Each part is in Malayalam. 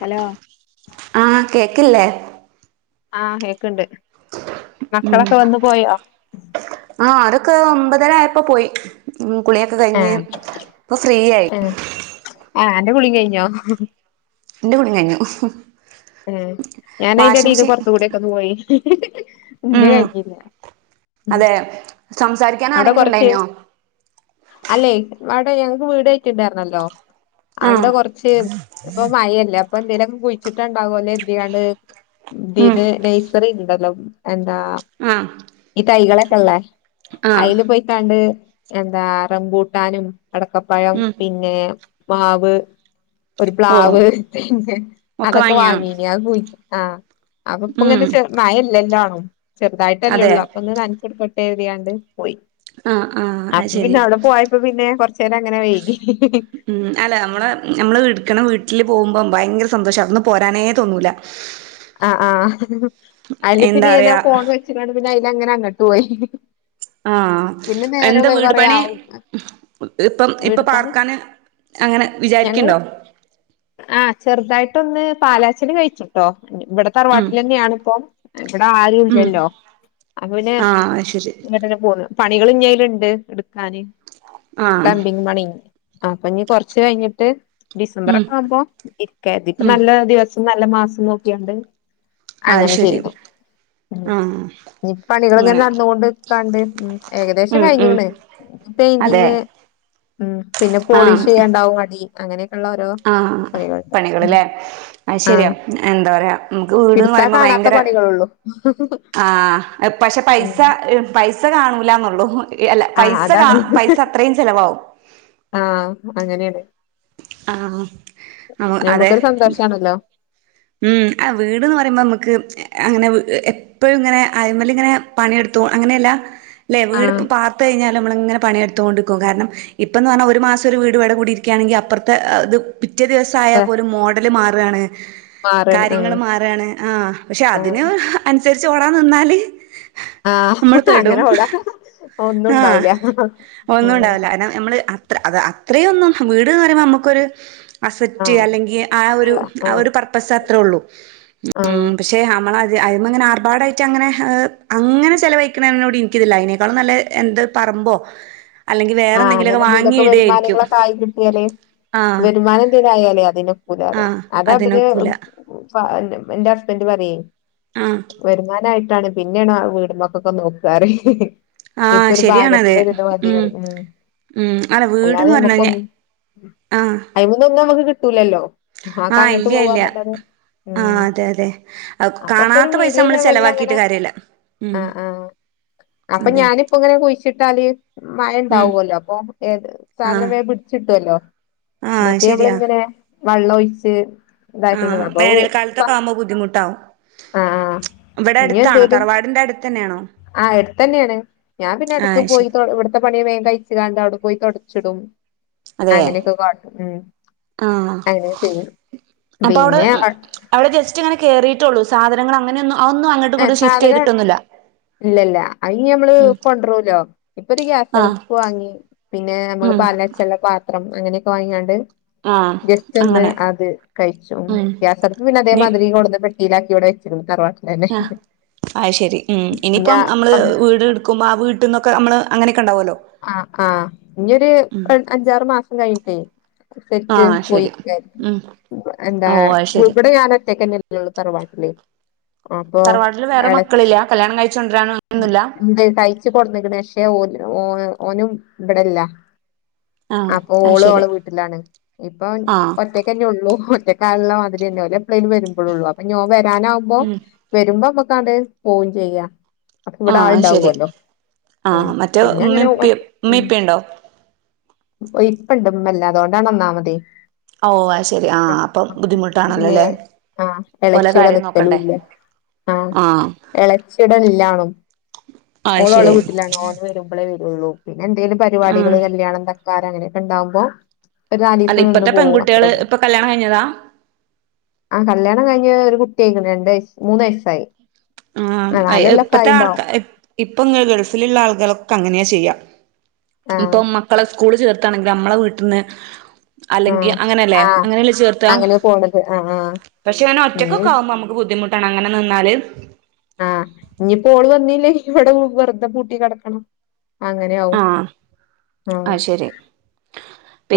ഹലോ ആഹ് കേക്കില്ലേ ആഹ് കേക്കണ്ട് ഉം മക്കളൊക്കെ വന്ന് പോയോ ആഹ് അതൊക്കെ ഒമ്പതര ആയപ്പോ പോയി കുളിയൊക്കെ കഴിഞ്ഞ് ആഹ് ഇപ്പൊ ഫ്രീ ആയി ആഹ് ആഹ് എന്റെ കുളി കഴിഞ്ഞോ ഇന്റെ കുളി കഴിഞ്ഞു ആ ഞാൻ വാഷിംഗ് അയിന്റെടിന്ന് മെഷീൻ പുറത്തു കൂടെക്ക ഒന്ന് പോയി ഇന്റെ ഉം കഴഞ്ഞില്ല ഉ അതെ സംസാരിക്കാൻ അവിടെ ആരെങ്കിലും കൊറച്ച് ഉണ്ടായിനോ അല്ലെ അവിടെ ഞങ്ങക്ക് വീട് കയറ്റ്ണ്ട് പറഞ്ഞല്ലോ ആഹ് അവിടെ കുറച്ച് ഇപ്പ മഴല്ലേ അപ്പൊ എന്തേലൊക്കെ കുഴിച്ചി ഇണ്ടാകല്ലേ കരുത്തിയാണ്ട് ഉം നഴ്സറിൽ ഇണ്ടല്ലോ എന്താ ആഹ് ഈ തൈകളൊക്കെള്ള ആഹ് അയിൽ പോയിട്ടാണ്ട് എന്താ റംമ്പൂട്ടാനും അടക്കപ്പഴം ഉം പിന്നെ മാവ് ഒരു ഓ പ്ലാവ്, തെങ് ഒക്കെ അതൊക്കെ വാങ്ങിയോ വാങ്ങീ ആ അപ്പൊ ഇപ്പ ഉം ഇങ്ങനെ മഴല്ലല്ലാ ആണും ചെറുതായിട്ടല്ലേ അതെ ഉള്ളൂ അപ്പൊ ഒന്ന് നനച്ച കൊടുക്കട്ടെ എഴുതിയാണ്ട് പോയി ആഹ് ആഹ് അത് അപ്പൊ ശരി പിന്നെ അവിടെ പോയപ്പോ പിന്നെ കൊറച്ച നേരം അങ്ങനെ വൈകി ഉം അല്ല നമ്മള് നമ്മള് ഇടുക്കണ വീട്ടില് പോകുമ്പോ ഭയങ്കര സന്തോഷമായിരുന്നുന്ന് പോരാനേ തോന്നൂല്ല ആ ആ അതില് എന്താ പിന്നെ ഞാനാ പറയാ ഫോൺ വെച്ചികാണ്ട് പിന്നെ അതില് അങ്ങനെ അങ്ങോട്ട് പോയി ആഹ പിന്നെ നേരം എന്താ വെ വീട് കൊറേ പണി ആവും ഇപ്പം ഇപ്പൊ വീട് പണി പാർക്കാന് അങ്ങനെ വിചാരിക്കണ്ടോ ആഹ ചെറുതായിട്ടൊന്ന് പാലാച്ചന് കഴിച്ചുട്ടോ ഇവിടെ ഉം തറവാട്ടിൽ തന്നെയണ ഇപ്പൊ ഇവിടെ ആരും ഉം ഇല്ലല്ലോ അപ്പ പിന്നെ ആഹ് അത് ശരി ഇങ്ങട്ട്ന്നെ പോന്നു പണികളി ഇഞ്ഞല ഇണ്ട് ഇടുക്കാന് ആഹ് പ്ലെമ്പിങ് പണി അപ്പൊ നീ കൊറച്ച് കഴിഞ്ഞിട്ട് ഡിസംബർ ഉം ഒക്കെ ആവുമ്പോ ഇരിക്കതി ഇപ്പ ഉം നല്ല ദിവസം നല്ല മാസം നോക്കിയണ്ട് അങ്ങനെ ചെയ്തു ആഹ ഇ പണികള ഇങ്ങനെ നടന്നൊണ്ട് കണ്ട് ഉ ഏകദേശം ഉം ഉം കഴിഞ്ഞണ് അതെ പെയിന്റിങ് ഉം പിന്നെ പോളിഷ് ചെയ്യാണ്ടാവും അടി അങ്ങനെയൊക്കെള്ള ഓരോ ആഹ പണികളുണ്ട് പണികള് ഉം ല്ലേ അ ശരിയാ ആഹ് എന്താ പറയാ നമുക്ക് വീട്ന് ഇടുത്താ പറയുമ്പം കാണാത്ത ഭയങ്കര പണികളൊള്ളൂ ആ പക്ഷെ പൈസ ഉം പൈസ കാണൂലന്നുള്ളൂ അല്ല ആഹ് പൈസ കാ പൈസ അത്രയും ചെലവാവും ആഹ അങ്ങനെയാണ് ആഹ് ഞമുക്കൊരു അതെ സന്തോഷാണ്ല്ലോ ഉം ആഹ് വീട്ന്ന് പറയുമ്പോ നമുക്ക് അങ്ങനെ എപ്പൊഴ്ങ്ങനെ അതിമല്ങ്ങനെ പണിയെടുത്തു അങ്ങനെല്ല ല്ലെ വീടി ആഹ് ഇപ്പോപാത്ത്ഴിഞ്ഞാൽ നമ്മളിങ്ങനെ പണിയെടുത്തോണ്ടിക്കും കാരണം ഇപ്പന്നറഞ്ഞാ ഒരു മാസം ഒരു വീട് വടെ കൂടിയിരിക്കാണെങ്കിൽ അപ്പുറത്തെ അത് പിറ്റേ ദിവസം ആയാ പോലും മോഡല് മാറാണ് മാറാണ് ആഹ് കാര്യങ്ങള് മാറാണ് ആഹ് പക്ഷെ ആഹ് അതിന് അനുസരിച്ച് ഓടാൻ നിന്നാല് ആഹ് നമ്മൾ പെടും അങ്ങനെ ഓട ആഹ് ഒന്നുണ്ടാവില്ല എനം മ്മള് അത്ര അത് അ അത്രയൊന്നും വീട്ന്ന് പറയുമ്പോ നമുക്കൊരു അസെറ്റ്യ ആഹ് അല്ലെങ്കി ആഹ് ഇല്ല ഒരു ആ ആഹ് ഒരു പർപ്പസ് ത്രൊള്ളൂ ആഹ് മ്മ് പക്ഷെ മ്മള അയിമങ്ങനെ ആർബാടായിട്ട് അങ്ങനെ ഹ് അങ്ങനെ ചെലവഴിക്കുന്നയിനോട് എനി‌ക്കിതില്ല അതിനേക്കാളും നല്ലെ എന്ത് പറമ്പോ വേറെ ആഹ് അങ്ങനെ എന്തെങ്കിലുമൊക്കെ വാങ്ങി എന്തേലൊക്കെ ഇടായിരിക്കും വരുമാനങ്ങളൊക്കെ ആയി കിട്ടിയാല് ആഹ് വരുമാനം തരായാലേ അതിനൊക്കൂലാറെ ആഹ് അതവര് അതിനൊക്കൂല ന്റെ ന്റെ ഹസ്ബന്റ് പറയെ ആഹ് വരുന്നോരാ പിന്നാണ് ആഹ് വീടമക്കക്കൊന്നൊക്കാറ് ആഹ് ഇപ്പൊ ഒരു ശരിയാണത് ഭാഗത്തിലൊരിത് മതി ഉം ഉം അല്ല അല്ലാതെ വീട്ന്ന് പറയണ നമ്മുക്കൊന്ന് ആഹ് ഒന്നും നമുക്ക് കിട്ടൂലല്ലോ ആഹ് ആഹ്കങ്ങോട്ട് ഇല്ല ഇല്ല പോവന്നല്ലാതെ ആഹ് അതെ അതെ ഒരു കാണാത്ത പൈസ മീഡിയം മ്മള് ലെവലിൽ ചെലവാക്കിട്ട് അങ്ങനെ കാരില്ല ആഹ് ആഹ് അപ്പൊ ഞാനിപ്പിങ്ങനെ കുഴിച്ചിട്ടാല് മഴ ഉം ഉണ്ടാവൊല്ലോ അപ്പൊ ഏത് സാധനം ആഹ് വേം പിടിച്ചിട്ടുല്ലോ ആഹ് ശരിയാ മറ്റേമ്മളിങ്ങനെ വെള്ള ഒഴിച്ച് ഇതാക്കിന്ന് ആഹ് അപ്പൊ വേനൽക്കാലത്തൊക്കെ ആവുമ്പോ ബുദ്ധിമുട്ടാവും ആ ആ ഇവിടെ അടുത്താണോ തറവാടിന്റെടുത്തന്നാണോ ആഹ് എടുത്തേന്നാണ് ഞാൻ പിന്നെടക്ക് ആഹ് പോയി ശരി തൊ ഇവിടുത്തെ പണിയെ മേ കഴിച്ചു കാണ്ട് അവി പോയി തൊടച്ചിടും അതെ അങ്ങനൊക്കെ കാട്ടും അങ്ങനെ ചെയും അപ്പ അവിടെ മ് അവിടെ ജസ്റ്റ് ഇങ്ങനെ കേറിട്ടുള്ളൂ സാധനങ്ങൾ അങ്ങനൊന്നും അയൊന്നും അങ്ങോട്ടിങ്ങോട്ടും ഷിഫ്റ്റ് ചെയ്തിട്ടൊന്നില്ല ഇല്ലില്ല അതിനി ഞമ്മള് കൊണ്ടരുല്ലോ ഇപ്പൊ ഒരു ആഹ് ഗ്യാസടുപ്പ് വാങ്ങി പിന്നെ നമ്മള് ഉം പാൽനചെല്ല ത്രം അങ്ങനെക്കെ വാങ്ങിയോണ്ട് ആഹ് ജസ്റ്റ് ഒന്ന് അങ്ങനെ അത് കയിച്ചു ഉം ഗ്യാസടുപ്പ് പിന്നെ ഇനി അതേമാതിരി കൊണ്ടന്ന് പെട്ടിയിലാ കൂടെച്ച്നു തറവാട്ട് ഹ ആ ശരി ഉം ഞാ ഇനിയിപ്പം മ്മള് വീട് എടുക്കുമ്പോ ആ വീട്ടിന്നൊക്ക മ്മള് അങ്ങനെക്കൊണ്ടാവുല്ലോ ആഹ് ആഹ് ഇനിയൊരു അഞ്ചാറ് മാസം കഴിഞ്ഞിട്ട് സെറ്റ് ആഹ് ശരി പോയിക്ക ഉം എന്താ ഓ അത് ശരി ഇവിടെ ഞാനൊറ്റക്ക് ഉമ്മയും ഉപ്പയൊള്ളു തറവാട്ടില് അപ്പ തറവാട്ടില് വേറെ ഇളച്ച് മക്കളില്ല കല്യാണം കഴിച്ച് കൊണ്ടരാനോ മ് അങ്ങനൊന്നുമില്ല എന്ത്‌ തയ്ച്ച് കൊടുന്ന്ക്ക്ണ് ശെ ഓ ഓ ഓനും ഇവിടില്ല ആഹ് അപ്പൊ അത് ശരി ഓളോളെ വീട്ടിലാണ് ഇപ്പൊ ആഹ് ഒറ്റക്കെല്ലള്ളൂ [unintelligible] മാതിരി [unintelligible] വരുമ്പോഴള്ളൂ അപ്പൊഞാ വരാനാവുമ്പോ ഉം വരുമ്പോ കടേൽ പോവും ചെയ്യ അപ്പ ഇവിടെ ആഹ് അത് ശരി ആളുണ്ടാവുല്ലോ ആഹ് മ്മ് മറ്റേ പിന്നെ അങ്ങനെ ഉമ്മയും ഉപ്പയും ഉമ്മയും ഉപ്പയും ഉണ്ടോ മ് ഇപ്പണ്ട് മ്മല്ലഅതോണ്ടാണ്ന്നാ മതെ ഓഹ് അ ശെരി ആഹ് അപ്പം പിന്നെ ബുദ്ധിമുട്ടാണല്ലോല്ലെ ആഹ് ഇളച്ചിയ്ടെ നിക്കലുല്ല ആഹ് എ ശേ വടെല്ലാനും അത് ഓള് ഓളെ ശരി വീട്ടിലാണ് ഓന് വരുമ്പോളേ വരുള്ളൂ പിന്നെ എന്തേലും ഉം പരിപാടികള് കല്യാണം തക്കാരം അങ്ങനെക്ക്ണ്ടാവ്മ്പോ ഒരു നാലീസ അല്ല നിന്ന് ഇപ്പത്തെ പോകും പെൺകുട്ടികള് അത്രേള്ളു ഇപ്പൊ കല്യാണം കഴിഞ്ഞതാ ആ കല്യാണം കഴിഞ്ഞ ഒരു കുട്ടിയ ആയികണ് രണ്ട വയസ് മൂന്ന വയസായി ആ ഇപ്പഴത്തെ ആൾക്കാ ഇപ്പൊ ഗൾഫിലുള്ള ആളുകളൊക്കെ അങ്ങനെയാ ചെയ്യാ ആഹ് ഇപ്പൊ മക്കളെ സ്കൂള് ചേർത്താണെങ്കിൽ നമ്മളെ വീട്ടിൽന്ന് അല്ലെങ്കിൽ ആഹ് അങ്ങനെയല്ലേ ആഹ് അങ്ങനെയല്ലേ ചേർത്ത അങ്ങനെ പോണത് ആഹ് ആഹ് പക്ഷെ അതിനെ ഒറ്റക്ക ഇഞ്ഞ് ആകുമ്പോ നമുക്ക് ബുദ്ധിമുട്ടാണ് അങ്ങനെ നിന്നാല് ആഹ് ഇനിയിപ്പോള് വന്നില്ലെ ഇവിടെ വെറുത പൂട്ടി കിടക്കണം അങ്ങനെയവും ആഹ് ആഹ അത് ശരി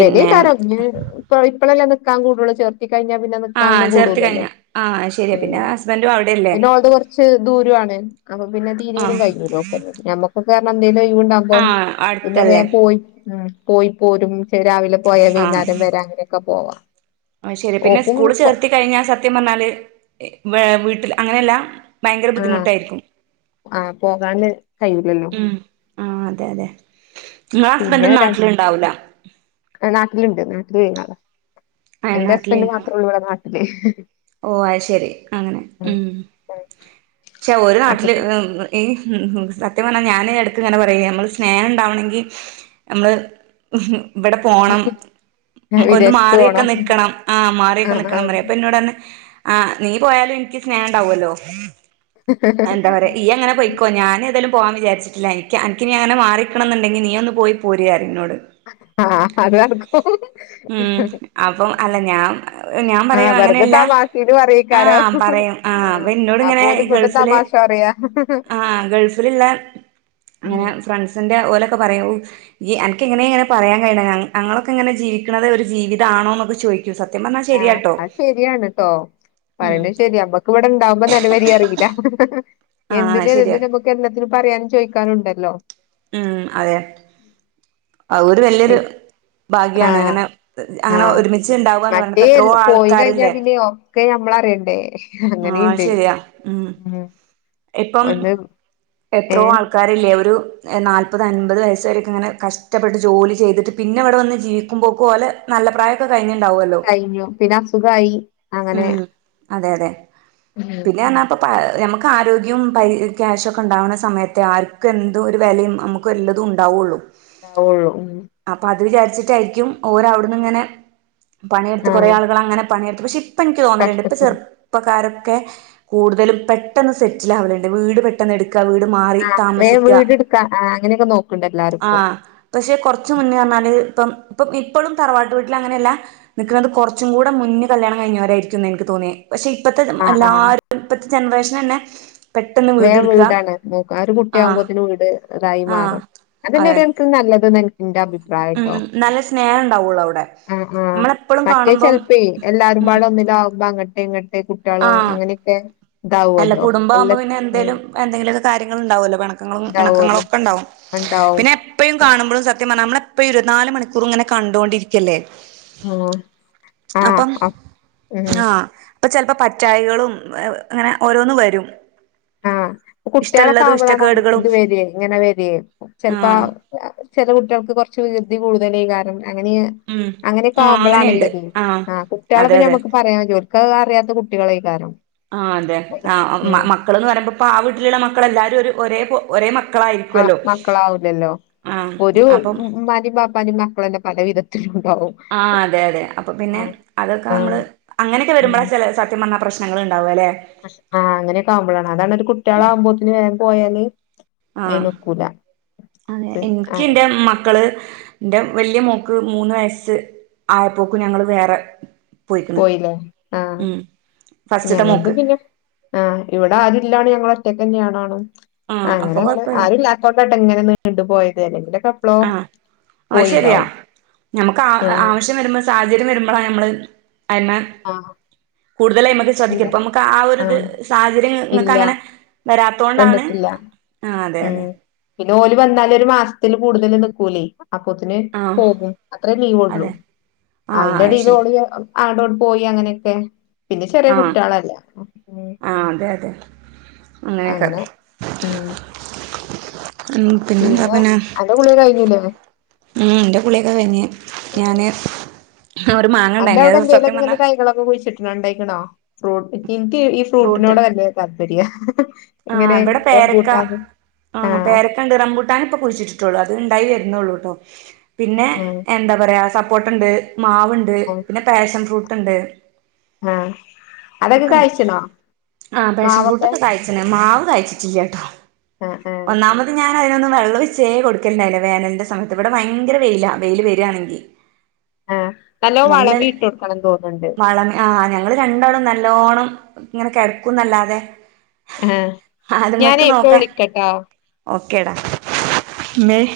വരോ കാരം ഇ ഇ ഇപ്പഴെല്ല നൽക്കാൻ കൂടുള്ളൂ ചേർത്തി കഴിഞ്ഞൽ പിന്നെ നിക്കാനൊനും കൂടൂലല്ലോ ആ ശരി പിന്നെ ഉം ഹസ്ബൻഡ് പിന്നെ ഓളത് കുറച്ച് ദൂരമാണ് അപ്പൊ പിന്നെ തീരയിലും ആഹ് കഴിഞ്ഞൂലോക്ക നഞമ്മക്ക് കാരണം എന്തെിലും ഒഴിവുണ്ടാവുമ്പോ ആഹ് പിന്നെ വേ അടുത്തല്ലേ പോയി ഉ പോയി പോരും പക്ഷെ രാവിലെ പോയാ വൈന്നേരം വരെ അങ്ങനെയൊക്കെ പോവാം ശെരി പിന്നെ സ്കൂള് ചേർത്തി കഴിഞ്ഞാ സത്യം പറഞ്ഞാല് വ വീട്ടിൽ അങ്ങനെയല്ല ഭയങ്കര ആഹ് ബുദ്ധിമുട്ടായിരിക്കും ആഹ് പോകാന് കയ്യൂലല്ലോ ഉ ആ അതെ അതെ നിങ്ങള ഹസ്ബൻഡ പിന്നെ ര നാട്ടില ഇണ്ടാവല നാട്ടില്ണ്ട് നാട്ടില് എന്റെ ഹസ്ബന്ഡ് നാട്ടിലേനാണ് മാത്രേള്ളൂ ഇവിടെ നാട്ടില്േ ഓ അത് ശരി അങ്ങനെ ഉം ഉം പക്ഷെ ഒരു അപ്പൊ നാട്ടില് ഉ സത്യം പറഞ്ഞാൽ ഞാന്ൻ എടുക്ക ഇങ്ങനെ പറയ നമ്മള് സ്നേഹം ഉണ്ടാവണെങ്കിൽ നമ്മള് അ [unintelligible] ഇവിടെ പോണം ഒന്ന് വിദേശത്ത് മാറിയൊക്കെ പോണം നൽക്കണം ആ മാറിയൊക്കെ ആഹ് നിക്കണം ആഹ് പറയും അപ്പ എന്നന്നോട് തന്നെ ആഹ് നീ പോയാലും എനിക്ക് സ്നേഹംണ്ടാവല്ലോ എന്താ പറയാ ഈ അങ്ങനെ പോയിക്കോ ഞാന തായലിലും പോകാൻ വിചാരിിട്ടില്ല എനിക്ക് എനക്ക്ിന അങ്ങനെ മാറിക്കണം എന്നുണ്ടെങ്ക നീ ഒന്ന് പോയി പോരയരുന്നു ഇ എന്നോട് ആഹ അതാക്ക ഉ അപ്പം അല്ല ഞാൻ ഞാൻ ആഹ് പറയും വെറുതെ അങ്ങനെയല്ല തമാശീല് ആ പറയേക്കാരം പറയും ആഹ് അപ്പൊ എന്നന്നോട് അപ്പൊ ഇങ്ങനെ ഓല് ഈ ഇങ്ങട്ട് ഗൾഫില് തമാശ പറയാ ആഹ ഗൾഫിലുള്ള അങ്ങനെ ഉം ഫ്രണ്ട്സിന്റെ ലെ പറ എനക്ക് എങ്ങനെ എങ്ങനെ പറയാൻ കഴി അൊക്കെ എങ്ങനെ ജീിക്ക ഒരു ജീവിതണോ എന്നൊെ ചോിക്കും ആഹ അ ശരിയാണ്ട്ടോ പറയണ്ട് ശെരി നമ്മക്ക് ഇവിടെ ഇണ്ടാവുമ്പോ നനവരി അറിയില്ല ആഹ് എന്തിന എ ശരിയാ നമുക്ക് എല്ലാത്തിനും പറയാനും ചോദിക്കാനുണ്ടല്ലോ ഉം അതെ ആ ഒരുര് വല്യൊരു ഭാഗ്യാണ് ആഹ് അങ്ങനെ ആഹ് അങ്ങനെ ഒരുമിിച്ചച്ച് ഉണ്ടാവുകന്ന് മറ്റേ പറഞ്ഞപ്പ എത്രയോ ആൾക്കാരില്ലേ നമ്മള അറിയണ്ടേ ആഹ് അങ്ങനെയുണ്ട് ശരിയാ ഉം ഉ ഇപ്പം എത്രോ ആൾക്കാരില്ല ഒരു നാല്പത് അമ്പപത് വയ വരക്ക ഇങ്ങനെ കഷ്ടപ്പെട്ട് ജോലി ചെയ്തിട്ട് പിന്നെ ഇവിടെ വന്ന് ജീവിക്കുമ്പോക്ക നല്ല പ്രായ കഴിഞ്ഞു പിന്നെ അസുഖമായി അങ്ങനെ ഉം അതെ അതെ ഉം. പിന്നൊപ്പ നമുക്ക് ആരോഗ്യവും പരി ക്യാഷ ഒക്കെ ഉണ്ടാാവുന്ന സമയത്തെ ആർക്കും എന്ത ഒരു വിലയും നമുക്ക് വല്ലതും ഉണ്ടാവുള്ളൂ ഉ ായിരിക്കും ഓരവി ഇങ്ങനെ പണിയെടുത്ത് കുറേ ആഹ് ആളനെ പണിയെടുത്ത് പക്ഷെ ഇപ്പ എനിക്ക് തോന്നറുണ്ട് ഇപ്പൊ കഷ്ടപ്പെട്ട് ചെറുപ്പക്കാരൊക്കെ കൂടുതലും പെ പെട്ട സെറ്റിലാവണ്ട് വീട് പെട്ടെന്ന് എടു വട് മാ ആഹ് വേം താമസിക്ക വീടെടുക്കാ ആഹ് അങ്ങനെയൊക്കെ നോക്കണ്ട് എല്ലാരും ആ ഇപ്പൊ പക്ഷെ കുറുന്ന അന ഇപ്പം ഇപ്പം ഇപ്പോഴും തറവാട്ട് വീട്ടിൽ അങ്ങനെല്ല നിൽക്കുന്നത് കുറച്ചും കൂടെ മുന്ന കല്യാണം കഴിഞ്ഞവരായിരിക്കും എനിക്ക് തോന്നിയത് പക്ഷെ ഇപ്പത്തെ ആഹ് ആഹ് എല്ലാരും ഇപ്പത്തെ ജനറേഷൻ തന്നെ പെട്ടെന്ന് വീട് വേറെ എടുക്കുക വീടാണ് നോക്ക ആ ഒരു ആഹ് കുട്ടിയാകുമ്പോതിന് വീട് ഇതായി ആഹ് മാറും അതന്നെ അതെ ഒരു കണക്കിന് നല്ലത് എന്റെ ഉം അഭിപ്രായട്ടോ നല്ല സ്നേഹം ഉണ്ടാവുള്ളൂ അവിടെ ആ ആഹ് നമ്മളെപ്പോഴും മറ്റേ കാണുമ്പം ചിലപ്പേ എല്ലാട ഉം മ്പാട ഒന്നില്ല ആകുമ്പോ അങ്ങട്ടെ ഇങ്ങട്ടെ കുട്ടികളും ആഹ് അങ്ങനെയൊക്കെ അല്ല ഇതാവല്ലോ എല്ല കുടുംബാകുമ്പോ പിന്നെ എന്തേലും എന്തെങ്കിലുമക്കെ കാര്യങ്ങള് ഉണ്ടാവുമല്ലോ പിണക്കങ്ങളും ഇണക്കങ്ങളും ഉണ്ടാവുമല്ലോ ഒക്കെ ഉണ്ടാവും ഉണ്ടാവും പിന്നെ എപ്പഴും കാണുമ്പോഴും സത്യ പറത്ത നമ്മളെപ്പ ഇരുപത്തി നാല് മണിക്കൂർ ഇങ്ങനെ കണ്ടുകൊണ്ടിരിക്കല്ലേ ഓ അപ്പം ആഹ് അപ്പൊ ചിലപ്പോ വയ്യായികളും അങ്ങനെ ഓരോന്ന് വരും ആഹ കുട്ടികളക്കെ ഇഷ്ടമുള്ളതും ആവുമ്പോഴാണ് ഇഷ്ടക്കേടുകളും ഇത് വരിയേ ഇങ്ങനെ വരിയേ ചെിലപ്പോ ആഹ് ചില കുട്ടികൾക്ക് കുറച്ച് വികൃതി കൂടുതൽ ഈ കാരണം അങ്ങനെ ഉം അങ്ങനെയൊക്കെ ആഹ് അങ്ങനെയുണ്ട് ആവുമ്പോളാണല്ലത് ആഹ് ആ അതെ കുട്ടികളെപ്പിന്നെ അതെ നമുക്ക് പറയാം ജോലി ഓക്ക് അറിയാത്ത കുട്ടികളെ കാരണം ആഹ് അതെ ആഹ് മ മക്കള്ന്ന് പറയുമ്പോ ആ വീട്ടിലുള്ള മക്കളെല്ലാരും ഒരു ഒരേ പോ ഒരേ മ ആ മക്കളാവില്ലല്ലോ ആ ഒരു അപ്പം ഉമ്മാൻ്റെയും വാപ് പ്പാൻ്റെയും മക്കള് തന്നെ പല വിധത്തിലുണ് ആഹ് അതെ അതെ അപ്പോ പിന്നെ അതൊക്കെ നമ്മള് ആഹ് അങ്ങനൊക്കെ ഉം വരുമ്പോള ചെല സത്യം പറഞ്ഞ പ്രശ് ശ്‌നങ്ങൾ ഇണ്ടാവ ലെ. ആഹ് അങ്ങനെയൊക്കെ ആവുമ്പോളാണ് അതാണ് ഒരു കുട്ടിയാള് ആവുമ്പോതിന് വേഗം പോയാല് ആഹ് അയിനൊക്കൂല അതെ എനിക്ക് അങ്ങനെ ഇൻ്റെ മക്കള് എന്റെ വലിയ മോ ക്ക് മൂന്ന് വയസ് ആയപ്പോക്ക് ഞങ്ങള് വേറെ പോയിക്കണ് പോയി ലെ ആഹ്. ഉം ഫസ്റ്റ്ത്തെ ഞങ്ങൾക്ക് മോക്ക് പിന്നെ ആഹ് ഇവിടെ ആരുല്ലാണ്ട് ഞങ്ങള ഒ ഒറ്റക്കാണ് ആ അപ്പൊ അങ്ങനെ അങ്ങനെ കൊഴപ്പല്ല ആരുല്ലാത്തകൊണ്ടാട്ടോ ഇങ്ങനെ നീണ്ടു പോയത് അല്ലെങ്കില്- അപ്പളോ ആ ആ ശരിയാ ഞമ്മക്ക് ആ ആഹ് ആവശ്യം വരുമ്പോ സാഹചര്യം വരുമ്പോളാ നമ്മള്- ആ്മ ആഹ് [unintelligible] കൂടുതലായി നമുക്ക് ശ്രദ്ധിക്കും ഉണ്ടോ ഇപ്പ നമുക്ക് ആ ഒരു ഇത് ആഹ് സാഹചര്യം നിങ്ങക്ക് ഇല്ല അങ്ങനെ വരാത്ത- വന്നിട്ടില്ല ഉം പിന്നെ ഓല് വന്നാല് ഒരു മാസത്തില് കൂടുതല് നിക്കൂലേ അപ്പോത്തിന് ആ പോകും അത്രേ ലീവെയുള്ളൂ അതെ ആ അതിന്റെ എടയില് ശരി ഓള് - അവിടെ ഇവിടെ പോയി അങ്ങനെയൊക്കെ പിന്നെ ചെറിയ ആ കുട്ടികളലല്ല മ് ഉം ആ അതെ അതെ അങ്ങനെയൊക്കെ അങ്ങനെ ഉം പിന്നെ എന്താ പിന്നെ അന്റെ കുളി കഴിഞ്ഞില്ലേ ഉം എൻ്റെ കുളിയൊക്കെ കഴിഞ്ഞ് ഉം ഞാന്- ഒരു മാങ്ങ അന്റെ ഉണ്ടായിനി അവിടെ അത് എന്തേലും സത്യം ഒക്കെ പറഞ്ഞാ ഇങ്ങനെ തൈകളൊക്കെ കുഴിച്ചിട്ടുണ്ടേ ആണോ ഫ്രൂട്ട് എനിക്ക് ഈ ഫ്രൂട്ടിനോട് വല്യ താല്പര്യാ ആഹ് ഇവിടെ പേരക്ക ആ പേരക്ക ഇണ്ട് റംമ്പൂട്ടാൻ ഇപ്പൊ കുഴിച്ചിട്ടിട്ടുള്ളൂ അത് ഇണ്ടായി വരു - ന്നുള്ളൂട്ടോ പിന്നെ ആ എന്താ പറയാ സപ്പോട്ട ഉണ്ട് മാവുണ്ട് ആ പിന്നെ പാഷൻ ഫ്രൂട്ട് ഉണ്ട് ആ അതൊക്കെ ആക്കണ്ട് കഴിച്ചണോ ആ പാഷൻ ഫ്രൂട്ട് മാവൊക്കെ ഒക്കെ ആ കായ്ക്കും മാവ് കാഴ്ച്ചിട്ടില്ല കേട്ടോ ആ ആ ഒന്നാമത് ഞാൻ അതിനൊന്നും വെള്ളം ഒഴിച്ചേ കൊടുക്കണ്ടായില്ല വേനലന്റെ സമയത്ത് ഇവിടെ ഭയങ്കര വെയിലാ വെയില് വരിയാണെങ്കിൽ- ആ നല്ലോ വളം നീ ഇട്ട് കൊടുക്കണം തോന്നുന്നുണ്ട് അത് രണ്ടോളും നല്ലോണം ഇങ്ങനെ കെളയ്ക്കും നന്നല്ലാതെ ആഹ് ഞാനെ ഇപ്പ വിളിക്കാ ട്ടോ ഓക്കേടാ മെയ്-